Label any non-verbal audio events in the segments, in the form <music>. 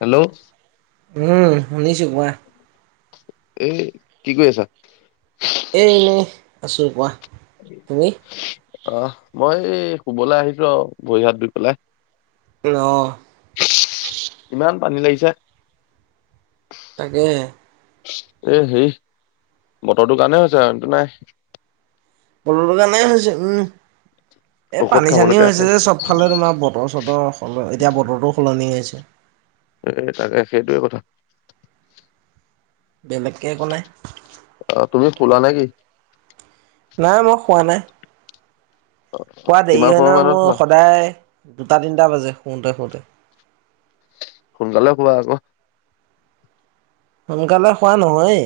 Hello উম, শুনিছো কোৱা। এ, কি কৰি আছা। এ, আছোঁ কোৱা তুমি? আহ, মই এই শুবলে আহিছো আও ভৰি হাত ধুই পেলাই। অ ইমান পানী লাগিছে। তাকেহে। এ, হেৰি বতৰটো কাৰণে হৈছে একো নাই। <unintelligible> কাৰণে উম, এ, ঔষধ পানী খাবলৈকে চানীও আছে হৈছে যে চব ফালে তোমাৰ বতৰ, চতৰ সল এতিয়া বতৰটো সলনি হৈছে। এ তাকে সেইটোৱে কথা। বেলেগকে একো নাই। অ তুমি কোলা নে কি? নাই, মই খোৱা নাই। শুৱা দেৰি কিমান হয় সময় নহয় মানত শুৱা? মোৰ সদায় দুটা-তিনিটা বাজে শুওঁতে, শুওঁতে। সোনকালে শুবা আকৌ। সোনকালে খোৱা নহয়েই,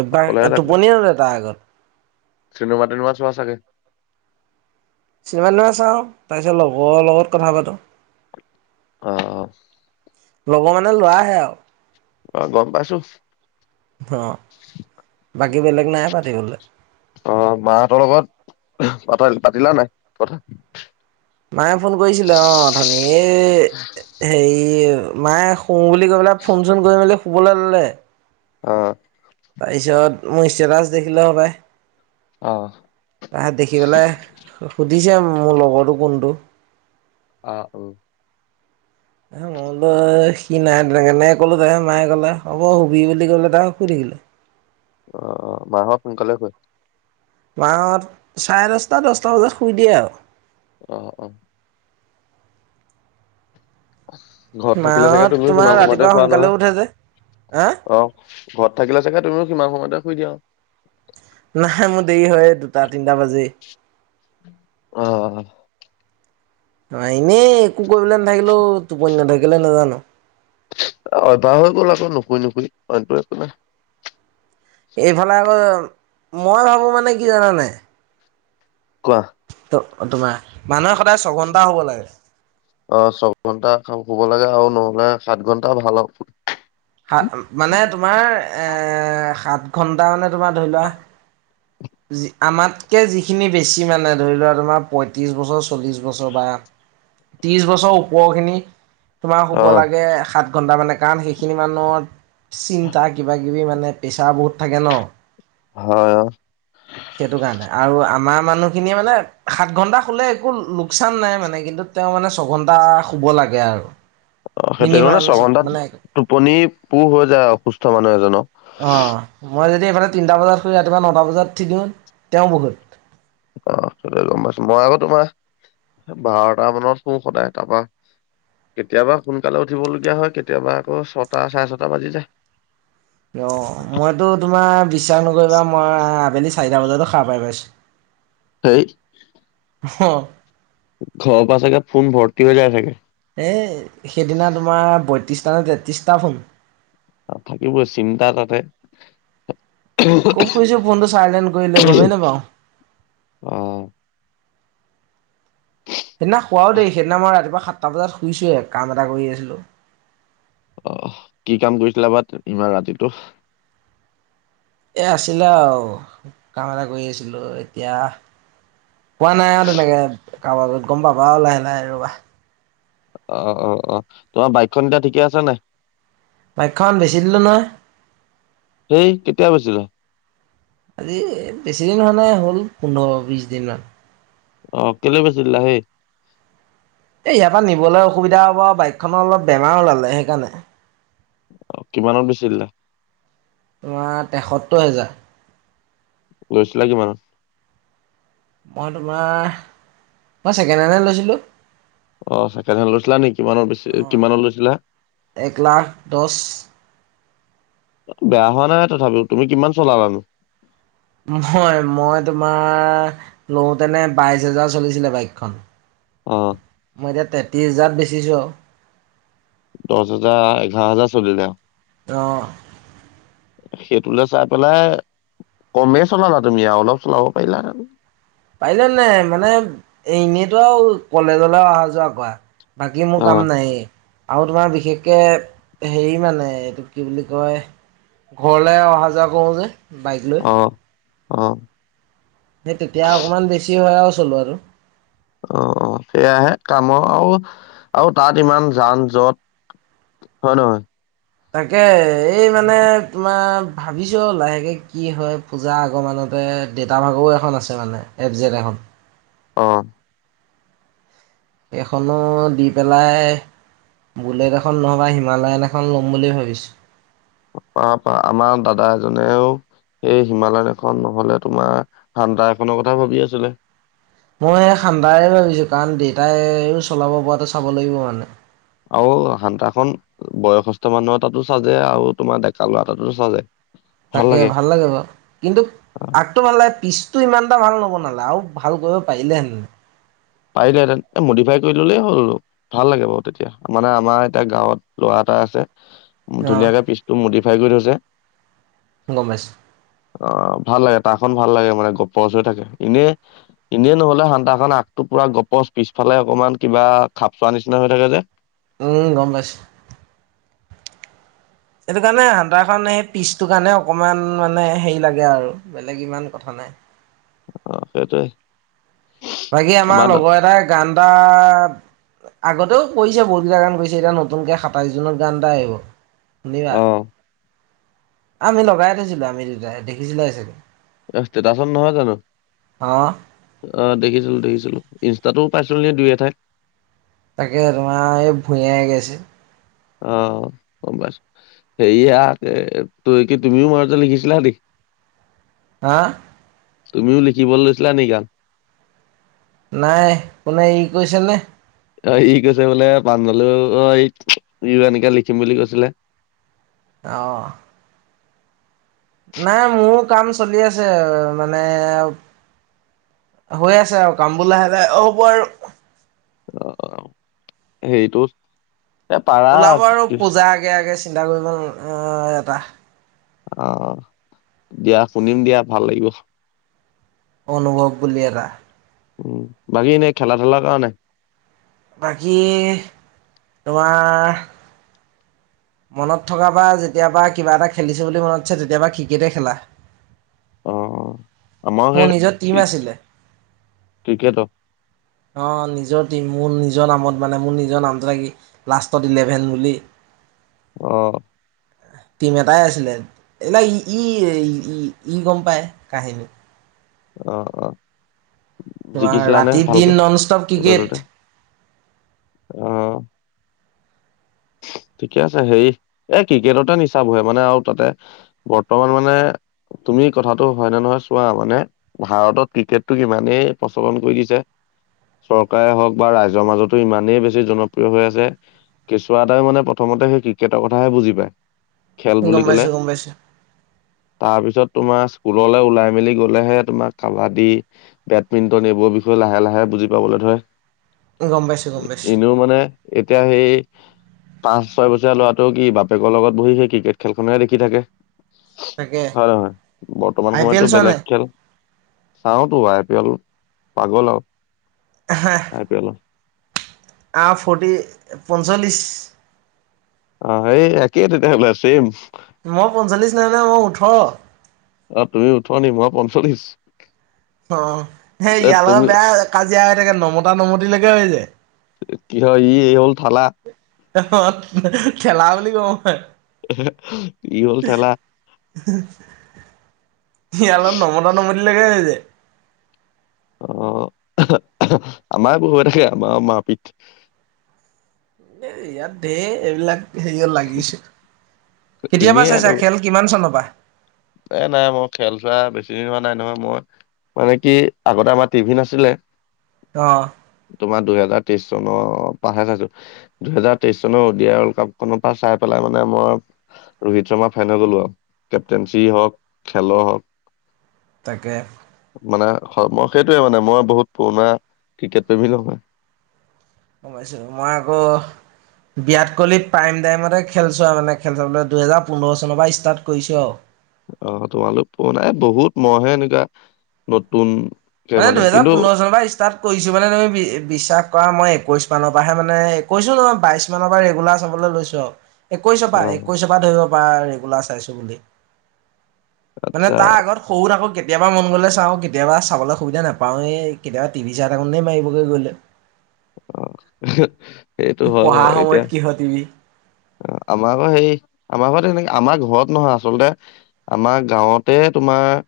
অভ্যাস টোপনি নধৰে তাৰ আগত। চিনেমা-টিনেমা ছোৱা চাগে। চিনেমা চাওঁ তাৰপিছত লগৰৰ লগত কথা পাতো। অ অ। লগৰ মানে ল'ৰাহে আও। অ গম পাইছো অ বাকী বেলেগ নাই পাতিবলে। অ মাহঁতৰ লগত পাতাল পাতিলা নাই কথা? মায়ে ফোন কৰিছিলে অ উঠনী এ হেৰিয়ে মায়ে শু বুলি কৈ পেলাই ফোন চোন কৰি মেলি শুবলে ল'লে। অ। তাইছত মোৰ ষ্টেটাছ দেখিলে হপায়। অ তা দেখি পেলাই। হু হুদ দিছে মো লগৰটো কোনটো? অ উম। এ মই বোলো সি নাই তেনেকে ক'লো তাকে মায়ে কলে, হ'ব শুবি বুলি ক'লে তাক শুই <unintelligible> অ মাঁহত সোনকালে শুৱে? মাহত চাৰে দচটা দছটা বজাত শুই দিয়ে আৰু। আহ অ। ঘৰত থাকিলে চাগে মাহঁত তুমিও তোমাৰ কিমান ৰাতিপুৱা সময়তে পোৱা সোনকালে উঠে যে হা নহয় আহ ঘৰত থাকিলে চাগে তুমিও সিমান সময়তে শুই দিিয়া নাই মোৰ দেৰি হয় দুটা তিনটা বাজি আহ অ এনেই একো কৰিবলৈ নাথাকিলেও টোপনি নাথাকিলে নাজানো। অভ্যাস হৈ গ'ল। আকৌ নুশুই নুশুই অইনটো একো নাই। এইফালে আকৌ মই ভাবো মানে কি জানানে কাহ অ তোমাৰ মানুহ অ ছয় ঘন্টা শুব লাগে আৰু ন সাত ঘণ্টা ভাল হ'ব। সাত মানে তোমাৰ এ সাত ঘন্টা মানে তোমাৰ ধৰি লোৱা। আমাতকে যিখিনি বেছি মানে ধৰি লোৱা তোমাৰ পঁয়ত্ৰিশ বছৰ চল্লিশ বছৰ বা। ত্ৰিশ বছৰ ওপৰ খিনি তোমাৰ অ শুব লাগে সাত ঘণ্টা মানে কাৰণ সেইখিনি মানত চিন্তা কিবাকিবি মানে প্ৰেছাৰ বহুত থাকে ন। হয়। সেইটো কাৰণে আৰু আমাৰ মানুহখিনিয়ে মানে সাত ঘন্টা খুলে একো লোকচান নাই মানে কিন্তু। তেওঁ মানে ছঘন্টা শুব লাগে আৰু অ সেইটো মানে মিনিমাম ছঘন্টাত মানে টোপনি পুৰ হৈ যায় অসুস্থ মানুহ এজনক অ মই যদি এইফালে তিনটা বজাত শুই, ৰাতিপুৱা নটা বজাত উঠি দিওঁ তেওঁ বহুত। অ গম পাইছো মই আকৌ তোমাৰ। বাৰটা মানত শো সদায় তাৰপা। কেতিয়াবা সোনকালে উঠিব লগগীয়া হয়। কেতিয়াবা আকৌ ছটা চাৰে ছটা বাজি যায়। অ মইতো তোমাৰ বিশ্বাস নকৰিবা মই আবেলি। চাৰিটা বজাতটো খোৱা পাই পাইছো। সেই অ ঘৰৰ পৰা চাগে ফোন ভৰ্তি হৈ যায় ছাগে। এই সেইদিনা তোমাৰ বয়ত্ৰিশটা নে তেত্ৰিশটা ফোন। অ থাকিবই চিন্তা তাতে। খুব খুইছো ফোনটো চাইলেণ্ট কৰিলে। গমেই নেপাওঁ। অ সেইদিনা খুৱও দেই সেইদিনা মই ৰাতিপুৱা সাতটা বজাত শুইছোে কাম এটা কৰি আছিলো অ কি কাম কৰিছিলা বাৰ ইমান ৰাতিটো এ আছিলে আৰু কাম এটা কৰি আছিলো এতিয়া। পোৱা নাই আৰু তেনেকে কাৰোবত গ'ম পাবা আৰু লাহে লাহে ৰবা। অ, অ, অ, তোমাৰ বাইকখন এতিয়া ঠিকে আছে নে। বাইখন বেচি দিলো নহয়। সেই কেতিয়া গৈছিলা। আজি বেছিদিন হোৱা নাই হ'ল পোন্ধৰ বিশ দিন মমান অ কেলে বেছিলা হেই এ ইয়াৰ পৰা নিবলৈ অসুবিধা হ'ব, আৰু বাইকখননৰ অলপ বেমাৰ ওলালে। সেইকাৰণে অ কিমানত বেছি জিলা। তোমাৰ তেসোত্তৰ হেজাৰ। গৈছিলে কিমানত মই তোমাৰ মই ছেকেণ্ড হেণ্ডহে লৈছিলোঁ অ ছেকেণ্ড হেণ্ড লৈছিলা নেকি কিমানৰ বেছি অ' কিমানৰ লৈছিলা এক লাখ দহ বেয়া হোৱা নাই তথাপিও তুমি কিমান চলানো। মই মই তোমাৰ লওঁতেনে বাইশ হোজাৰ চলিছিলে বাইকখন। অ। মই এতিয়া তেত্ৰিছ হোজাৰত বেছিছোঁ আও। দহ হাজাৰ এঘাৰ হাজাৰ চলিলে অ। অঅঁ সেইটোলৈ চাই পেলাই, কমেই চলালা তুমি আৰু অলপ চলাব পাৰিলা। পাৰিলে নাই মানে এনেইতো আৰু কলেজলৈ অহা যোৱা কৰা। বাকী মোৰ কাম অ', নাই,, আৰু তোমাৰ বিশেষকৈ হেৰি মানে এইটো কি বুলি কয় ঘৰলে অহা যোৱা কৰোঁ যে, বাইক লৈ। অঁ সেই তেতিয়া অকণমান বেছি হয় আও চলোৱাতো। অহ' সেয়াহে কামৰ আৰু, আৰু তাত ইমান যান যত। হয়, নহয়। তাকে এই মানে তোমাৰ ভাবিছো আৰু লাহেকে কি হয় পূজা আগমানতে দেতা ভাগৰও এখন আছে মানে এপজেট এখন হয় <unintelligible> অহ'। সেইখন দি পেলাই বুলেট এখন নহ'বা হিমালয়ন এখন ল'ম বুলি ভাবিছোঁ। পা-পা আমাৰ দাদা এজনেও এই হিমালয়াখন এখন নহ'লে, তোমাৰ হান্তা এখনৰ কথা ভাবি আছিলে। মই খান্দাৰে ভাবিছো কাৰণ দেউতাইও চলাব পৰাটো চাব লাগিব মানে। আৰু হান্তাখন বয়সস্থ মানুহৰ তাতো চাজে, আৰু তোমাৰ ডেকা ল'ৰা তাতো চাজে। তাকে ভাল লাগে বাৰু, কিন্তু আহ, আগটো ভাল লাগে পিছ। তোৰ ইমান এটা ভাল নব নালা আৰু ভাল কৰিব পাৰিলে হেন। পাৰিলেহেঁতেন এ মডিফাই কৰি ললেই হ'ল। ভাল লাগে বাৰু তেতিয়া, মানে আমাৰ এতিয়া গাঁৱত ল'ৰা এটা আছে। ধুনীয়াকে অ' পিচটো মডিফাই কৰি থৈছে। গম পাইছ অঁ ভাল লাগে তা খন ভাল লাগে মানে গপৰচ হৈ থাকে এনে এনেই নহলে সান্তাখন আ টো পুৰা গপচ পিছফালে অকনমান কিবা খাপ খোৱা নিচিনা হৈ থাকে যে উম, গম পাইছোঁ। সেইটো কাৰণে, হান্তাখন সেই পিচটো কাৰণে অকমান মানে‌ হেৰি লাগে। আৰু বেলেগ ইমান কথা নাই। <unintelligible> অঁ সেইটোৱেই। বাকী আমাৰ লগৰ এটাই গান এটা আগতেও কৰিছে বহুতকেইটা গান কৰিছে এতিয়া নতুনকে সাতাইছ জুত গান এটা আহিব। শুনিবা অ আমি লগাই থৈছিলো আমি দোতাই দেখিছিলো চাগে,, <unintelligible> স্তেটাচো নহয় জানো। অ অ' দেখিছো। তো দেখিছিলো, ইনষ্টাটো পাইছিলোগে দুই এঠাইত। তাকে তোমাৰ এই ভূঞাই গাইছে। অহ' গ'ম পাইছোঁ। সেয়া তো কি তুমিও মাজতে লিখিছিলা নেকি? হা তুমিও লিখিবলৈ লৈছিলা নে গান নাই, কোনে ই কৈছেনে? অ' ই কৈছে বোলে পাঞ্জলেও অ' ই এনেকে লিখিম বুলি কৈছিলে। অহ। নাই মোৰো কাম চলি আছে, মানে। হৈ আছে আৰু কামবোৰ লাহে লাহে অ' হ'ব আৰু আহ সেইটো ওলাব আৰু পূজা আগে আগে চিন্তা কৰিব এটা আহ দিয়া শুনিম দিয়া ভাল লাগিব। অনুভৱ বুলি এটা উম, বাকী এনেই খেলা ধূলাৰ কৰা নাই বাকী তোমাৰ মনত থকা পাৰ যেতিয়াবা কিবা এটা খেলিছোঁ বুলি মনত আছে তেতিয়াবা ক্ৰিকেটেই খেলা অহ' আমাৰ মোৰ সেই নিজৰ টিম ই আছিলে ক্ৰিকেটৰ অ' নিজৰ টিম মোৰ নিজৰ নামত মানে মোৰ নিজৰ নামটো লাগি লাষ্টত ইলেভেন বুলি <inaudible> অহ' এহ টিম এটাই আছিলে এইবিলাক ই ই ই গ'ম পায় কাহিনীৰ অ' অ' তোমাৰ জিকিছিলানে ৰাতি দিন ভালকে নন ষ্টপ য'তে ক্ৰিকেট ততেই অহ' ঠিকে আছে হেৰি এ ক্ৰিকেটতে নিচাহ বহে মানে আৰু তাতে বৰ্তমান মানে তুমি কথাটো হয় নে নহয় চোৱা মানে ভাৰতত ক্ৰিকেটটো ইমানেই প্ৰচলন কৰি দিছে। চৰকাৰে হওঁক বা ৰাইজৰ মাজতো ইমানেই বেছি জনপ্ৰিয় হৈ আছে, কেচুৱা এটাই মানে প্ৰথমতে সেই ক্ৰিকেটৰ কথাহে বুজি পায়। খেল গম পাইছো গম পাইছো। তাৰ পিছত তোমাৰ স্কুললৈ ওলাই মেলি গলেহে তোমাৰ কাবাডী বেডমিন্টন এইবোৰ বিষয়ে লাহে লাহে বুজি পাবলৈ ধৰে, গম পাইছো গম পাইছো এনেও মানে এতিয়া সেই পাঁচ ছয় বছৰ লৰাটোও কি বাপেকৰ লগত বহি সেই ক্ৰিকেট খেলখননেহে দেখি থাকে। তাকে হয়হ বৰ্তমান আই পি এল সময়ো চোৱা বেলেগ নাই খেল চাওতো আই পি এল পাগল আৰু আই পি এলৰ আ ফৰ্টি পঞ্চল্লিছ অঁ এই একেই তেতিয়াহ'লে আছে মই পঞ্চল্লিছ নাই ন মই ওঠৰ চল্লিশ অঁ সেই ইয়ালৰ বেয়া কাজিয়া হৈ থাকে নমতা নমতি লৈকে হৈ যায়। কি হয় এই হল থালা অঁ খেলা বুলি কওঁ মই কি হল থেলা স অলপ নমতা নমতাকৈয়ে হৈ যায়। আহ আমাৰ বহুত থাকে আমাৰ ম পিত এ ইয়াত দেৰ এইবিলাক হেৰিত লাগিছে। কেতিয়াবা এনেই আৰু চাইছা খেল কিমান চনৰ পৰা এ নাই মই খেল চোৱা বেছি দিন হোৱা নাই নহয় মই মানে কি আগতে আমাৰ টিভি নাছিলে অ তোমাৰ দুহেজাৰ তেইশ চনৰ পৰাহে চাইছো দুহেজাৰ তেইশ চনৰ উডিয়া ৱৰ্ল্ড কাপ খনৰ পৰা চাই পেলাই মানে মই ৰোহিত শৰ্মা ফাইনে গলো আৰু কেপটেনঞ্চি হওক খেলৰ হওঁক তাকে,, মানে মই সেইটোয়ে মানে মই বহুত পুৰণা ক্ৰিকেট প্ৰেমী নহয় গম পাইছোঁ, মই আক বিৰাট কোহলি প্ৰাইম টাইমতে খেলছোৱা মানে খেল, দুহেজাৰ পোন্ধৰ চনৰ পৰা ষ্টাৰ্ট কৰিছো আৰু। আহ তোমালোক পুৰণা, বহুত মইহে এনেকুৱা নতুন মানে দুহেজাৰ পোন্ধৰ চনৰ পৰা ষ্টাৰ্ট কৰিছো মানে তুমি বিশ্বাস কৰা মই একৈশ' মানৰ পৰাহে মানে কৈছো নহয় বাইশ মানৰ পৰা ৰেগুলাৰ চাবলৈ লৈছো আৰু একৈশৰ পৰা আহ একৈশৰ পৰা ধৰিব পাৰা ৰেগুলাৰ চাইছো বুলি। মানে আচ্ছা তাৰ আগত সৰুত আকৌ কেতিয়াবা মন গ'লে চাওঁ কেতিয়াবা চাবলৈ সুবিধা নাপাওঁৱে কেতিয়াবা টিভি চাই থাকোতেই মাৰিবগৈ গ'লে,, আহ, সেইটো হয় পঢ়া বাৰু এতিয়া সময়ত কিহৰ টিভি আমাৰ ঘৰ সেই আমাৰ ঘৰত সেনেকৈ আমাৰ ঘৰত নহয় আচলতে আমাৰ গাঁৱতে তুম আমাৰ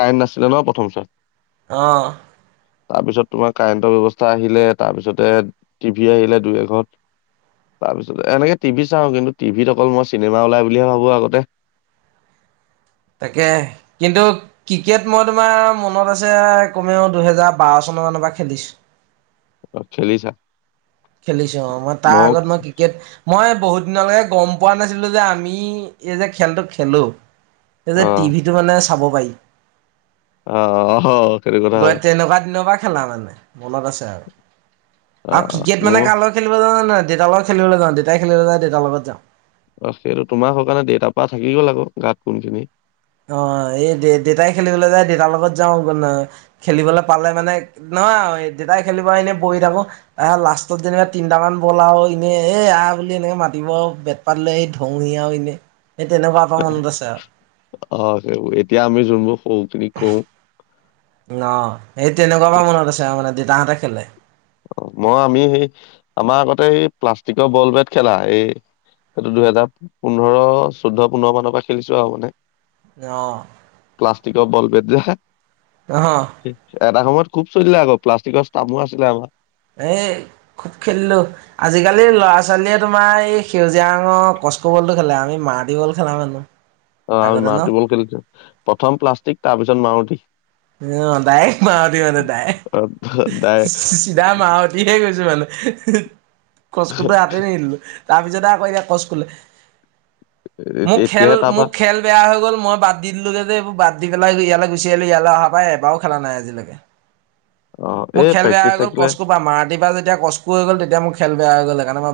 কাৰেণ্ট নাছিলে ন প্ৰথম ছোৱাত অঁ তাৰপিছত তোমাৰ কাৰেণ্টৰ ব্যৱস্থা আহিলে তাৰপিছতে টিভি আহিলে দুই এঘত তাৰপিছত এনেকে টিভি চাওঁ কিন্তু টিভিত অকল মই চিনেমা ওলাই বুলিহে ভাবো আগতে। <unintelligible> তাকে কিন্তু ক্ৰিকেট মই তোমাৰ মনত আছে কমেও দুহেজাৰ বাৰ চন মান পৰা খেলিছোঁ অ, খেলিছা খেলিছো অঁ মই তাৰ মোক আগত মই ক্ৰিকেট মই বহুত দিনলৈকে গম পোৱা নাছিলোঁ যে আমি এই যে খেলটো খেলোঁ, এ যে অ টিভিটো মানে চাব পাৰি। অঁ অঁ সটো কথা গৈ হয়। তেনেকুৱা দিনৰ পৰা খেলা মানে মনত আছে আৰ। অ আ ক্ৰিকেট মানে মোৰ কা লগত খেলিব জান নে নাই? দেতাৰ লগত খেলিবলৈ যাওঁ, দেতাই খেলিবলৈ যাই দেতাৰ লগত যাওঁ। অ সেইটো তোমা স কাণে দেতা পৰা থাকি গ'ল আকৌ গাত কোনখিনি। অ এই দেতাই খেলিবলৈ যায় দেতাৰ লগত যাওঁ খেলিবলৈ পালে মানে <unintelligible> নহ আও দেতাই খেলিব আহিলে বহি থাকো আহ লাষ্টত যেনিবা তিনটামান বল আৰু এনেই এ আ এনেকে মাতিব আও বেত পাত লৈ আহি ধও আও এনেই সেই তেনেকুৱা এটা মনত আছে আ অ সেইবোৰ এতিয়া আমি যোনবোৰ সৰুখিনি কও। ন সেই তেনেকুৱা পা মনত আছে মানে দেতাহঁতে খেলে অ মই আমি সেই আমাৰ আগতে এই প্লাষ্টিকৰ বল বেট খেলা এ সেইটো দুহেজাৰ পোন্ধৰ চৈধ্য পোন্ধৰ মানৰ পৰা খেলিছো আও মানে। অ প্লাষ্টষ্টিকৰ বল বেট যে, অহ এটা সময়ত খুব চলিলে আগপ প্লাষ্টিকৰ ষ্টামো আছিলে আমা এ খুব খেলিলো আজিকালি ল'ৰা-ছোৱালীয়ে তোমাৰ এই সেউজীয়া ৰঙৰ ক কস্কবলটো খেলে আমি মাৰুটি বল খেলা মানুহ। অ আমি আগতে ন মাৰুতি বল খেলিছো প্ৰথম প্লাষ্টিক তাৰ পিছত মাৰুতি। অ দাৰেক মাৰুতি মানে তাই চিধা মাৰুতিহে গৈছ মানে কস্কটো হাতে নিদিলো। তাৰপিছতে আকৌ এতিয়া কস্কলে। মোক ডাইৰেক্ট খেল এতিয়াহে তাৰপা মোক খেল বেয়া হৈ গ'ল মই বাদ দি দিলোগে যে এইবোৰ বাদ দি পেলাই ইয়ালৈ গুচি আহলো ইয়ালৈ অহা পাই এবাৰও খেলা নাই আজিলৈকে। অ মোৰ এই খেল বেয়া প্ৰেক্টিচ হৈ গ'ল থাকিলে কস্কপা পা মাৰুতি পা যেতিয়া কস্কু হৈ গ'ল তেতিয়া মোৰ খেল বেয়া হৈ গ'ল সেইকাৰণে মই বা